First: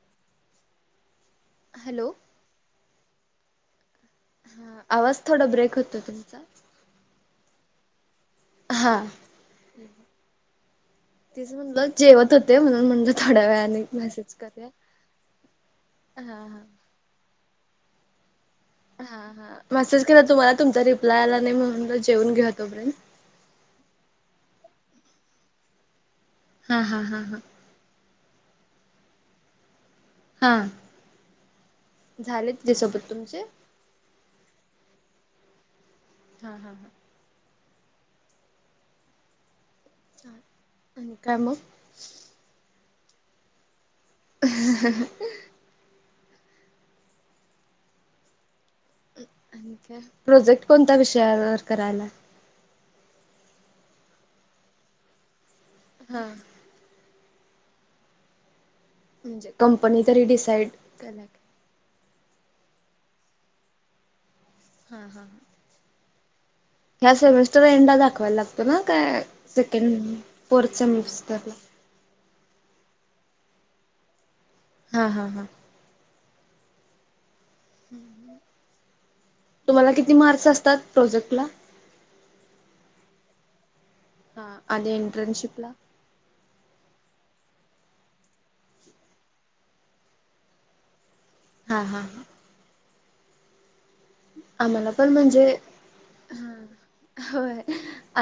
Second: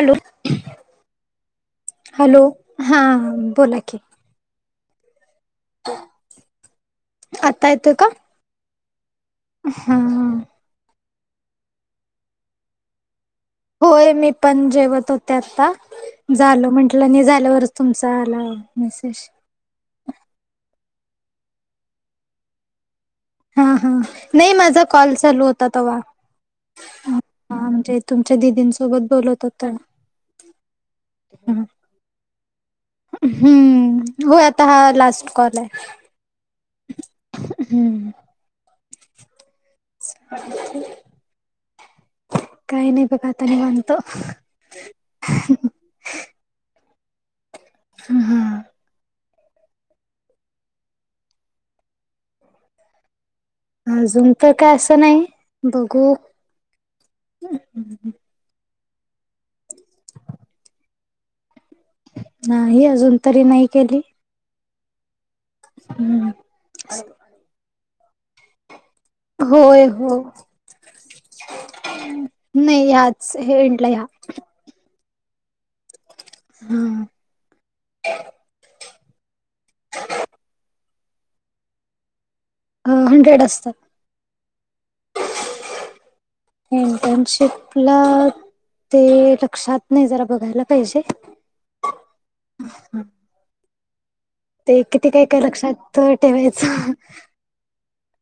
Hello. Hello. Hello, हा बोला की. हा, आवाज थोडा ब्रेक होतो तुमचा. आता येतय का. हा. हा हा तिच म्हणलं, जेवत होते, म्हणून म्हणजे थोड्या वेळा. होय, मी पण जेवत होते आता, हा हा झाल म्हटल मी झाल्यावरच तुमचा आलय हा-हा मेसेज केला तुम्हाला, तुमचा रिप्लाय आला नाही म्हणून जेऊन घ्या तोपर्यंत हा-हा, नाही माझा कॉल चालू होता तेव्हा हा-हा-हा-हा तुमच्या दिदीन सोबत बोलत होत हा, झाले तिच्या सोबत तुमचे हो आता हा लास्ट कॉल आहे हा-हा-हा. हम्म. आणि काय मग काही नाही बघा आता निवांत. हह, [unintelligible] हा प्रोजेक्ट कोणत्या विषयावर करायला अजून तर काय असं नाही, बघू हा म्हणजे कंपनी तरी डिसाईड नाही, अजून तरी नाही केली हा-हा हम्म ह्या सेमेस्टर एंडा दाखवायला लागतो ना, काय होय सेकंड हो फोर्थ सेमेस्टर नाही ह्याच, हे एन्डल या हा-हा-हा,, हा-हा तुम्हाला किती मार्क्स असतात प्रोजेक्ट ला अ हंड्रेड असतात. हा आदी इंट्रनशिपला. हम्म इंटर्नशिपला ते लक्षात नाही जरा बघायला पाहिजे. हा हा. [unintelligible] ते आम्हाला पण किती काय काय म्हणजे लक्षात हा ठेवायचं होय.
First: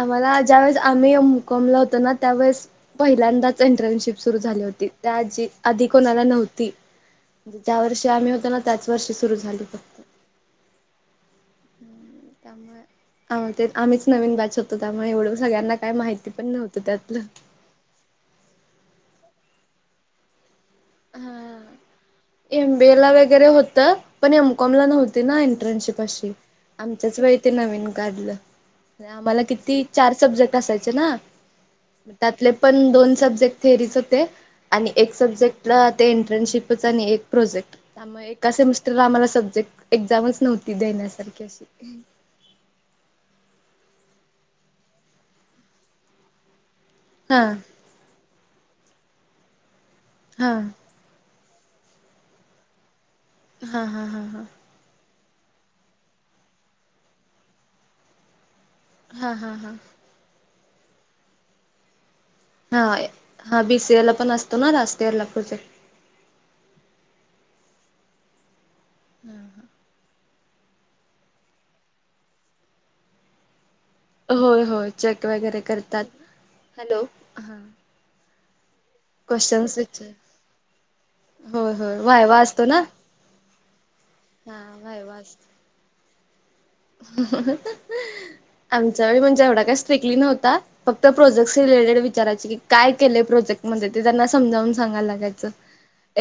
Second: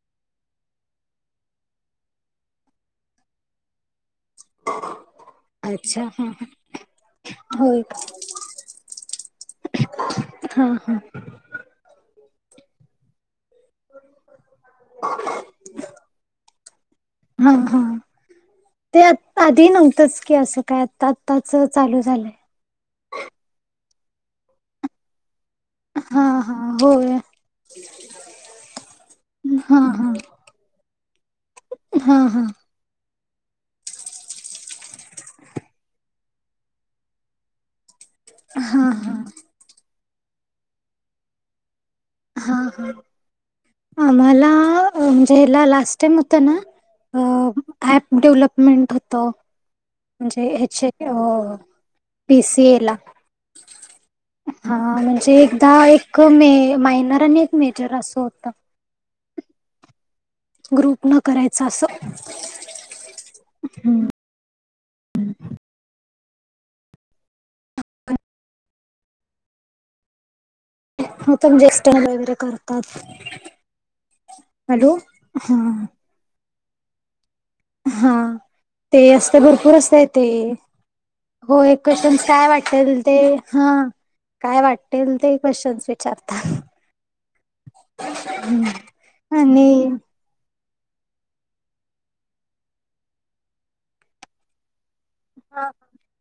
आम्हाला ज्या वेळेस आम्ही एम कॉम ला होतो ना त्यावेेळेस पहिल्यांदाच इंट्रनशिप सुरू झाली होती त्या आजी आधी अच्छा कोणाला हा नव्हती. ज्या होय वर्षी आम्ही होतो ना त्याच वर्षी सुरू झालीत. हा हा. त्यामुळे अ ते आम्हीच नवीन बॅच होतो त्यामुळे एवढं सगळ्यांना काही माहिती पण नव्हतं त्यातलं. ह हा ते आधी नव्हतंच की असं काय आता आत्ताच हा चालू झालंय. एम बी ए ला वगैरे होतं पण एम कॉम ला नव्हती ना इंट्रनशिप हा पशी हा होय आमचस वेळी ते नवीन काढलं आम्हाला हा किती हा चार सब्जेक् ट असायच ना हा हा त्यातले पण दोन सब्जेक्ट थेअरीच होते आणि एक सब्जेक् टला इंट्रनशिपच आणि एक प्रोजेक्ट त्यामुळे एका हा सेमिस्टरला हा आम्हाला सब्जेक् एक्झामच नव्हती देण्यासारखी अशी. हा हा आम्हाला म्हणजे ह्याला लास्ट टाइम होता ना हां. ऍप डेव्हलपमेंट होत म्हणजे हा हेचे हो हो पी सी ए ला. हा हा हा हा. हा म्हणजे एकदा एक मे मायनर आणि एक मेजर असं होतं. हा हा हा. ग्रुप नं करायच असं. हा हा बी सी ए ला पण असतो ना लास्ट इयरला प्रोजेक्ट. हां हा. उतम ज्येष्ठण वगैरे करतात. होय होय हॅलो चेक हा वगैरे करतात हॅलो हा. हा ते असतं भरपूर असतय विचार ते. हो होय होय क्वेशचन्स व्हायवा काय असतो ना वाटेल ते हा हा काय व्हायवा वाटतेल ते असतो. क्वेशचन्स चारता आमच्या वेळी म्हणजे एवढा काय आणि स्ट्रिकली नव्हता. फक्त प्रोजेक्टस रिलेटेड विचारायचे की काय केलेय प्रोजेक्ट मध्ये ते त्यां समजावून सांगाय लाग याच्या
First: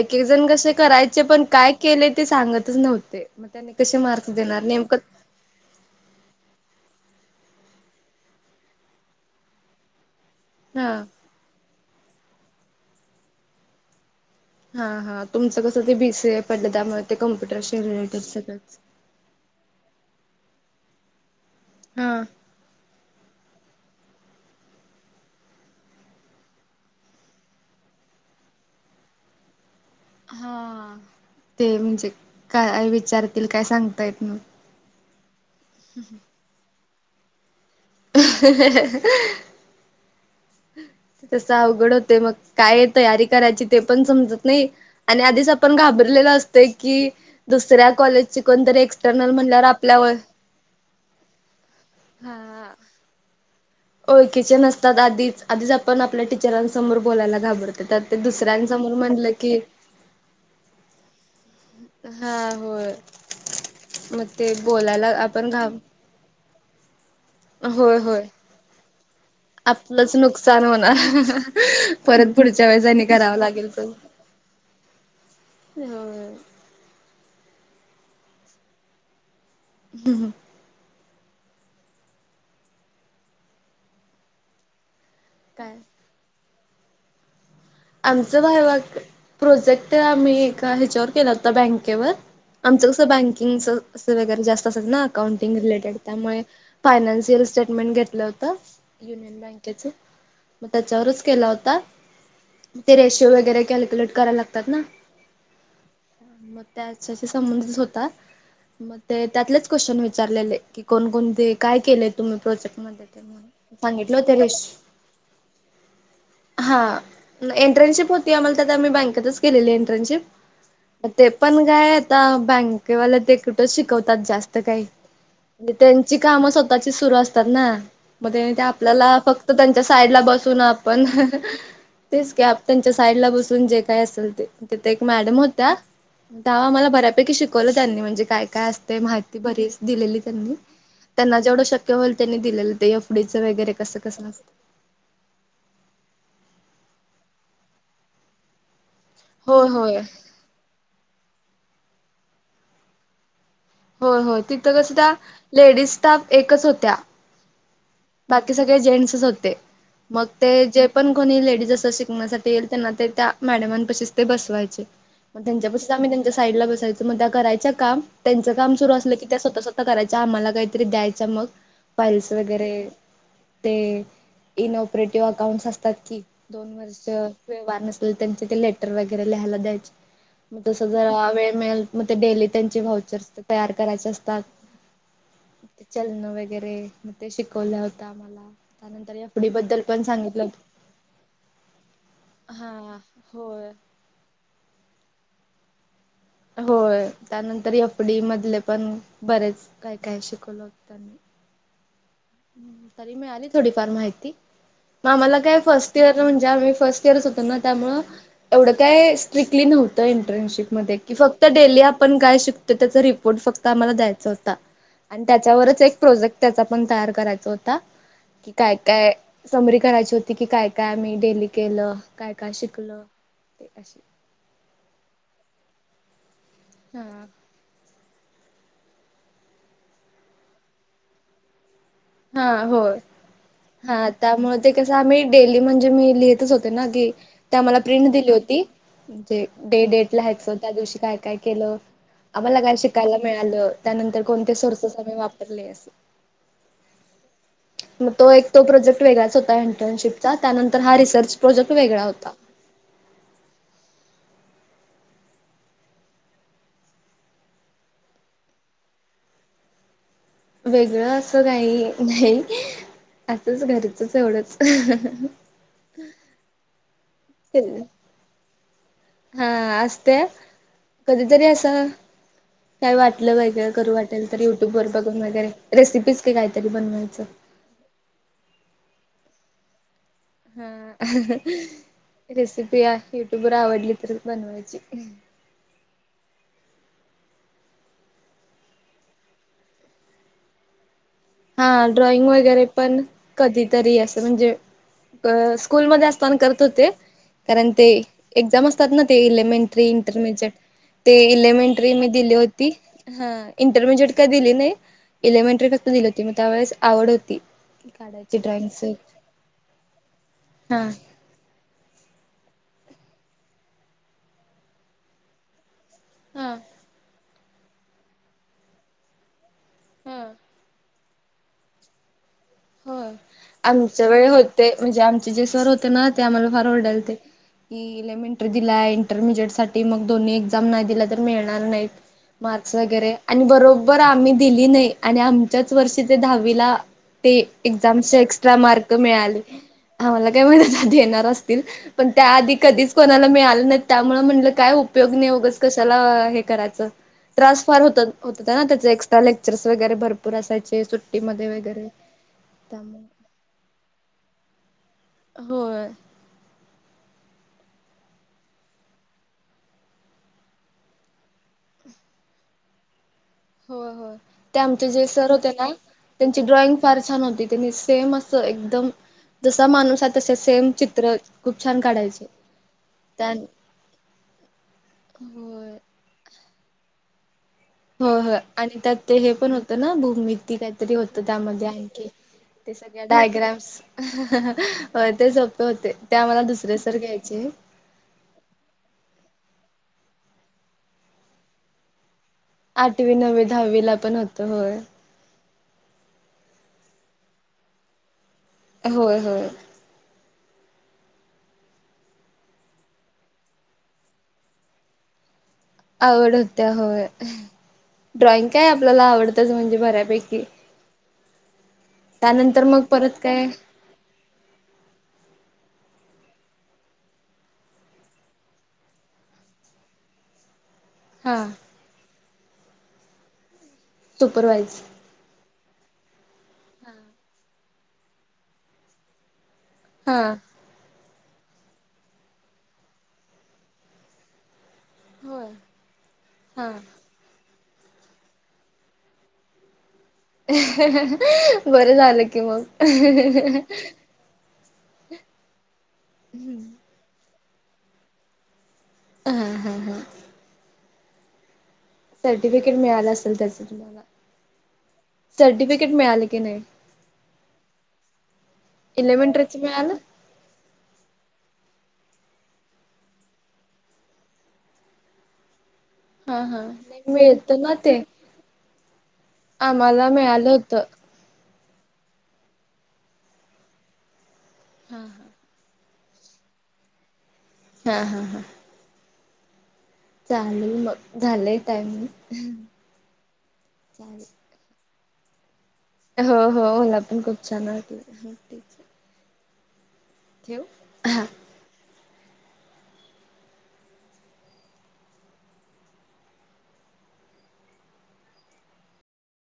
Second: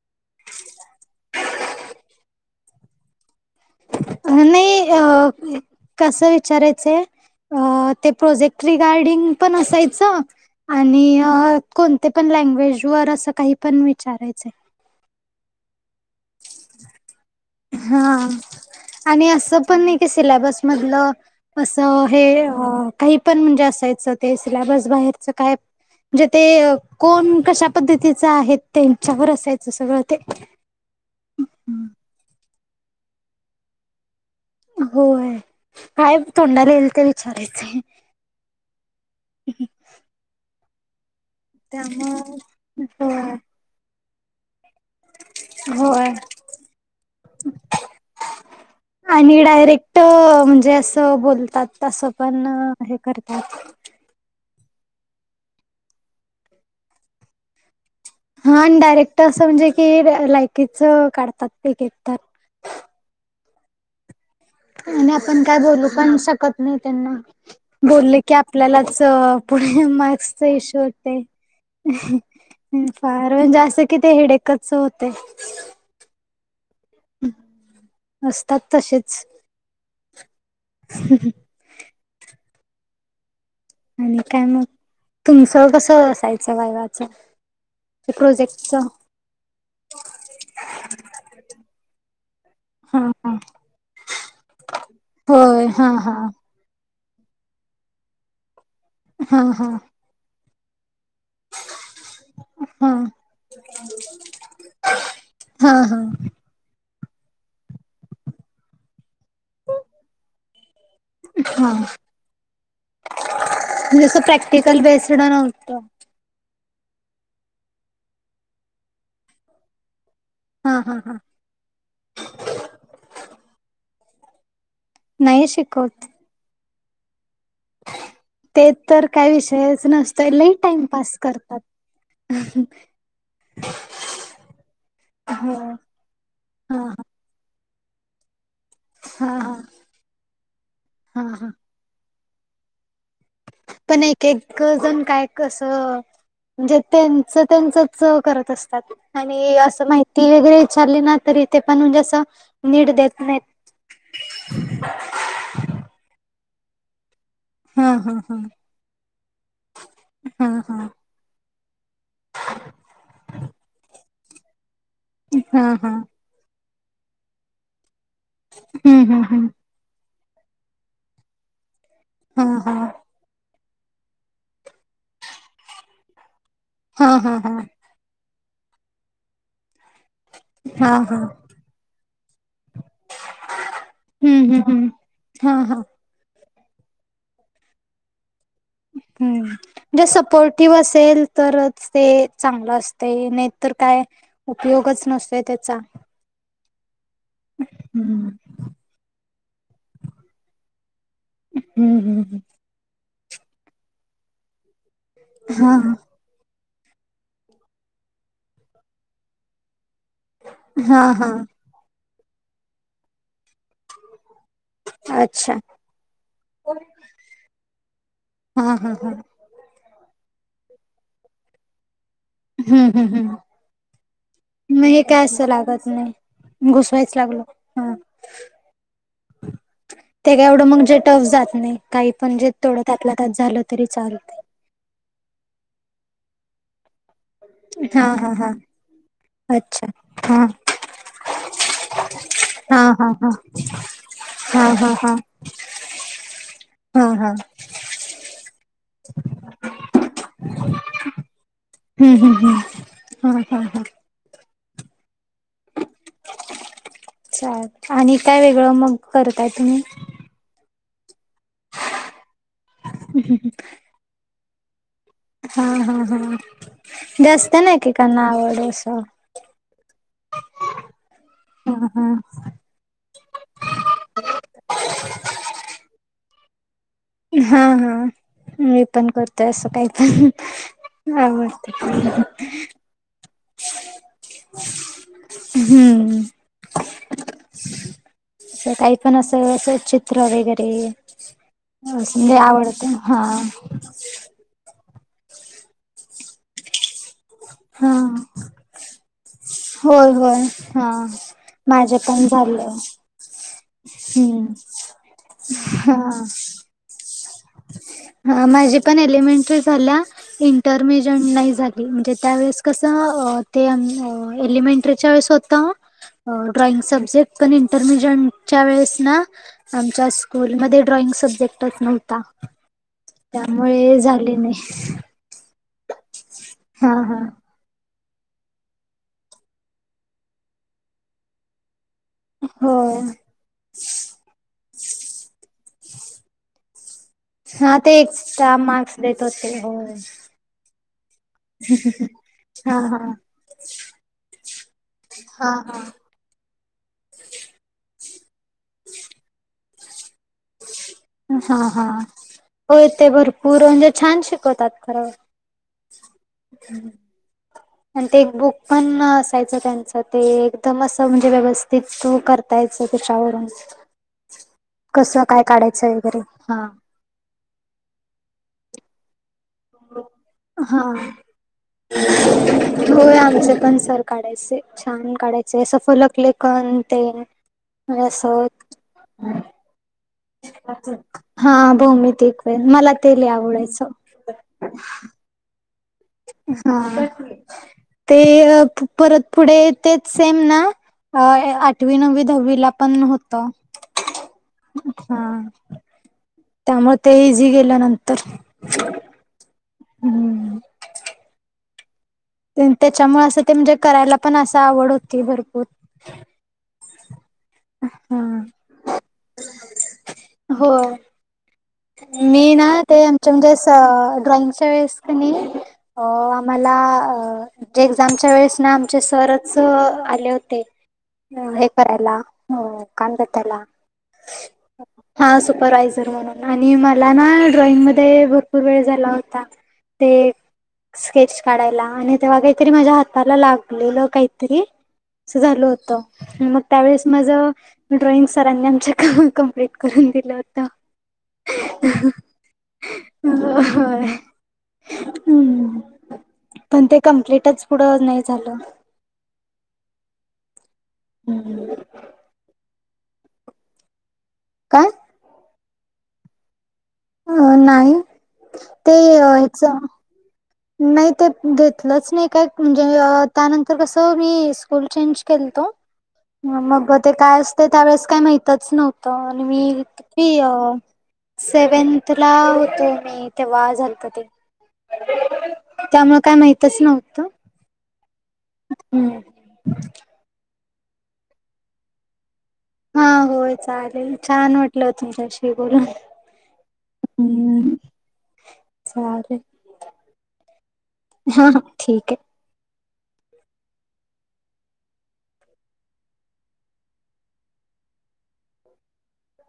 एक-एक जण कसे करायचे पण काय केले ते सांगतच नव्हते. मगत्यांनी कशे मार्क्स देणार नेमकं ओके. कसं विचारायचं अ ते प्रोजेक्ट रिगार्डिंग पण असायचं हा आणि अ कोणते पण लँग्वेज वर असं काही पण विचारायचंय. हा हा तुमचं कसं ते बी सी ए पडलं त्यामुळे ते कम्प्युटर शे हा रिलेटेड सगळच आणि असं पण नाही की सिलॅबस मधलं असं हा हे हा काही पण म्हणजे असायचं ते सिलॅबस बाहेरचं काय म्हणजे ते कोण कशा पद्धतीच आहेत तेंच्यावर असायचं सगळं ते हा ते म्हणजे काय विचारतील काय सांगता येत नं होय काय तोंडाला येईल ते विचारायचंय. [unintelligible] तस अवघड होतय मग काय त्यामुळे तयारी होय करायची ते पण समजत नाय आणि आधीच आप आपण होय घाबरलेली असतोय की दुसऱ्या कॉलेज ची कोण तर एक्स्टर्नल म्हणल्यावर आप ट म्हणजे अस बोलतात तसं पण हा. हे करतात. ओळखीचे नसतात आधीच आधीच आपण आपल्या टीचरांसमोर बोलाला घाबरतो त्यात ते हा आणि दुसऱ्यांसमोर डायरेक्ट म्हणलं असं की म्हणजे की लायकीच काढतात एकएक तर हा होय. म ते बोलायला आणि आपण काय घाब बोलू पण शकत नाय त्यांना होय बोलले होय. की आपल्यालाच पुढे आपलंच मार्क्सचा नुकसान इशू होणार होतय. परत पुढच्या वेळेस आणि फार करावं म्हणजे लागेल अस पण की ते हिडेकच होतय. होय. असतात तसेच [unintelligible] [unintelligible] आणि काय मग तुमचं काय कस असायचं वायवाच आमच वायवा प्रोजेक्ट आम्ही एका ह्याच्यावर केला होता बँकेवर आमचं हा कसं हा बँकिंगच अस वगैरे जास्त असाच न अकाउंटिंग होय हा रिलेटेड हा त्यामुळे फायनान्शियल स्टेटमेंट घेतलं होत युनियन हा हा बँकेच म त्याच्यावरच केला होता. हा ते रेशो वगैरे कॅल्क्युलेट कराला लागतात ना हा म त्याच्याशी संबंधित होता म ते त्यातलेच क्वेशन विचारलेले की कोणकोणते हा काय केलेय तुम्ही प्रोजेक्ट मध्ये तेण म्हणून सांगितलं जसं होतें रेश प्रॅक्टिकल बेस्ड [inaudible] हा एंटर्नशिप होती आम्हाला त्यात आम्ही बँकेतच केलेली एंटर्नशिप हा हा म हा ते पण काय आता बँकेवाल्या ते कुट काय शिकवतात जास्त काय नाही म्हणजे शिकवत त्यांची काम स्वतःची सुरू अस तात ना म त्यांनी ते तर आपल्याला काय फक्त त्यांच्या विषयच साईड ला नसतोय लई बसून आपण टाइमपास करतात तेच की आप त्यांच्या साईडला बसून जे काय असल ते तिथ एक मॅडम हो होत्या त्या हा आम्हाला हा बऱ्यापैकी शिक शिकवलं त्यांनी म्हणजे काय काय असते माहिती हा बरीच दिलेली त्यांनी हा त्यांना हा जेवढं शक्य क्य होईल त्यांनी दिलेलं ते एफ डीच वगैरे कसं कसंं असत. कजन काय कसं म्हणजे त्यांच त्यांचच करत असतात. आणि होय असं होय माहिती वगैरे विचारली ना तरी ते पण म्हणजे असं नीट देत नाहीत. होय होय तिथं कस त्या लेडीज स्टाफ एकच होत्या. हा हा हा बाकी सगळे जेंट्सच होते मग हा ते जे पण कोणी लेडीज अस शिक कण्यासाठी येईल त्यांना ते त्या मॅडमांपाशीच तें बसवायचे. म हा हा त्याच्यापाशीच हा आम्ही त्यां च्या साइडला बसायचो म त्या करायच्या काम त्याचं काम सुरू हम्म असलं हम्म की त्या हम्म स्वतः स्वत ता करायच्या आम्हाला काय तरी द्यायच्या मग फाईल्स हा वगैरे हा ते इनऑपरेटिव्ह अकाउंट् असतात की दोन वर्ष हा हा हा व्यवहार नस त्यांचे तें लेटर वगैरे लिहायला द्यायचे म तस हा हा जरा वेळ मिळेल म ते डेली त्यांचे व्हाउचर त तयार करायचे असतात. हा-हा. चलन वगैरे, मग ते शिकवल्या होत आम्हाला, त्यानंतर या हम्म. एफ-डी बद्दल. म्हणजे सपोर्टिव्ह असेल तरच ते चांगलं हा असते नाही होय. तर काय. उपयोगच नसतोय त्याचा. होय, त्यानंतर एफ-डी हम्म मधले पण बरेच काय-काय शिकवलं होत त्यांनी. हम्म-हम्म-हम्म. तरी मिळाली थोडीफार माहिती, मग आम्हाला काय हा फर्स्ट इयर म्हणजे आम्ही फर्स्ट इयरच होतो ना, त्यामुळे एवढं काय स्ट्रिकटली नव्हत इंटर्नशिप मध्ये, हा कि हा फक्त डेली आपण काय शिकतो त्याचा रिपोर्ट फक्त आम्हाला द्यायचा होता. आणि अच्छा त्याच्यावरच एक प्रोजेक्ट त्याचा पण तयार करायचा होता, की हा हा हा काय-काय. समरी करायची होती की काय-काय आम्ही डेली केलं. काय काय शिकलं. हम्म-हम्म-हम्म, ते अशी मग हे काय असं लागत नाही. घुसवायच हा लागलो. हा, ते काय एवढं मग जेट हाऊस जात नाही. काही पण जे हा थोडं होय. त्यातला त्यात झालं तरी हा चालत. त्यामुळे ते कस आम्ही डेली म्हणजे मी लिहितच होते ना, की ते आम्हाला हा प्रिंट दिली हा हा होती. म्हणजे डे, अच्छा डेट हा लहायचं, त्या दिवशी काय-काय केलं. आम्हाला काय हा हा शिकायला मिळालं, त्यानंतर कोणते सोर्सेस आम्ही वापरले, अस. हा-हा मग तो एक, तो प्रोजेक्ट वेगळाच होता इंटर्नशिपचा, त्यानंतर हा रिसर्च प्रोजेक्ट वेगळा होता. हा-हा-हा. छान आणि काय वेगळं मग करताय तुम्ही? वेगळं असं काही नाही, असंच घरचच एवढंच. हा-हा-हा, जास्त ना एकेकांना आवड असं. हा असत्या, कधीतरी हा असं. हा काय वाटलं पाहिजे करू वाटेल तर युट्यूब वर बघून वगैरे, रेसिपीज काय काहीतरी बनवायचं. हा-हा, मी पण करते असं काही तरी. हा, रेसिपी आहे, युट्युबवर आवडली तर बनवायची. हम्म. सकाळी पण असं, असं चित्र वगैरे. हा असं ड्रॉइंग म्हणजे वगैरे आवडतं पण, हा कधीतरी असं म्हणजे. अ स्कूलमध्ये असताना करत होते. कारण ते, हा एक्झाम असतात ना ते एलिमेंट्री, होय होय इंटरमिजिएट हा ते एलिमेंट्री माझे मी पण दिली झालं होती. हा, इंटरमिजेएट का दिली हम्म नाही, इलेमेंटरी फक्त हा दिली होती, त्यावेळेस आवड होती. काढायची माझी ड्रॉइंगच पण इलिमेंट्रि झाल्या, हा इंटरमेजेन्ट नाही झाली. म्हणजे, त्यावेळेस कसं ते एलिमेंटरीच्या वेळेस होत. हा ड्रॉइंग सब्जेक्ट पण इंटरमिजेटच्या वेळेस ना. आमच्या हा स्कूलमध्ये ड्रॉइंग सब्जेक्टच नव्हता. होय, त्यामुळे आमच्या वेळी झाले नाही होते, म्हणजे आमचे जे सर होते ना ते आम्हाला फार हा ओरडाल ते. हा की इलेमेंट्री दिलाय, इंटरमिजेएट साठी मग दोन्ही एक्झाम नाही दिला तर मिळणार नाहीत. माकर्स होय वगैरे आणि बरोबर आम्ही दिली नाही, आणि आमच्याच वर्षी ते दहावीला ते हा ते एक्झामच एक्स्ट्रा मार्क मार्क्स देत मिळाले, होते होय आम्हाला काय माहित देणार असते पण त्या आधी हा कधीच हा. कोणाला मिळालं नाही, त्यामुळे म्हंलं काय उपयोग नाही हा उगच हा. कशाला हे करायच च. ट्रान्सफार होत होता ना, त्याचे एक्स्ट्रा लेक्चर्स वगैरे भरपूर असयचे सुट्टीमध्ये हा हा वगैरे. होय ते त्यामुळे भरपूर म्हणजे छान शिकवतात खरं. होय. हम्म हम्म. आणि ते एक बुक पण असायचं त्यांचं. ते एकदम अस म्हणजे व्यवस्थित तू कर [inaudible] दयायच त्याच्यावरून. होय होय ते आमचे जे कसं सर काय होते ना काढायचं वगैरे त्यांची हा. ड्रॉइंग फार छान होती. त्यांनी सेम असं एकदम जसा माणूस आहे. तसे सेम हा चित्र खूप छान काढायचे. होय त्या आमचे पण सर काढायचे. छान काढायचे. होय सफोलकलक कण तेण [inaudible] होय होय आणि त्यात ते हे पण होत ना. बु [inaudible] ती काहीतरी होत हा त्यामध्ये. आहे की भौमितिक ते मला सगळ्या लय डायग्राम्स. आवडायचं होय तेच होत. होते. ते आम्हाला दुसरे सर हा. घ्यायचे. ते परत पुढे तेच सेम ना. आ [inaudible] आठवी नवी दहावीला पण आठवी होत. नववी दहावीला पण होतं होय हा त्यामुळे ते इझी गेल नंतर. होय -होय. हम्म. त्यानं त्याच्यामुळे असं ते म्हणजे करायला पण असं आवड होती भरपूर. आवड होत्या होय. हा. ड्रॉइंग काय आपल्याला आवडत्याच म्हणजे बऱ्यापैकी. हो मी त्यानंतर ना मग ते परत आमच्या काय म्हणजे ड्रॉइंगच्या वेळेस कनी अ आम्हाला अ जे एक्झामच्या वेळेस ना आमचे सरच आले होते. हा हे करायला हम्म. काय म्हतेला? [unintelligible] सुपरवाज. हा सुपरव्हायझर म्हणून. आणि मला ना ड्रॉइंग मध्ये भरपूर वेळ झाला होता. हा ते स्केच काढायला. आणि तेव्हा काहीतरी माझ्या हाताला लागलेलं काहीतरी. अस होय झालं होत. मग हा त्यावेळेस माझं ड्रॉइंग सरांनी आमच्या कंप्लीट करून दिलं. होतं. बरं झालं की मग. हम्म. पण ते कंप्लीटच पुढं नाही झालं. ह ह ह. हम्म हम्म. सर्टिफिकेट मिळाला असेल त्याचं तुम्हाला? काय? सर्टिफिकेट मिळाले की नाही? अ नाही. ते इलेव्हनथच ह्यच मिळालं नाही ते घेतलंच नाही. काय म्हणजे त्यानंतर कसं मी स्कूल चेंज केलत. हा हा मग ते काय मिळत असते ना ते त्यावेेळेस काय माहितच नव्हतं. आणि आम्हाला मी मिळालं अ होत सेवन्थ ला होतो मी. तेव्हा झालत ते. हम्म हम्म. त्यामुळं काय माहितच नव्हतं. ह ह ह. हम्म. चालेल मग झालंय टाइम. हा होय चालेल. छान वाटलं तुमच्याशी बोलून. हो हो मला पण खूप छान हम्म. वाटल. चालेल [inaudible] हा हा ठीक आहे.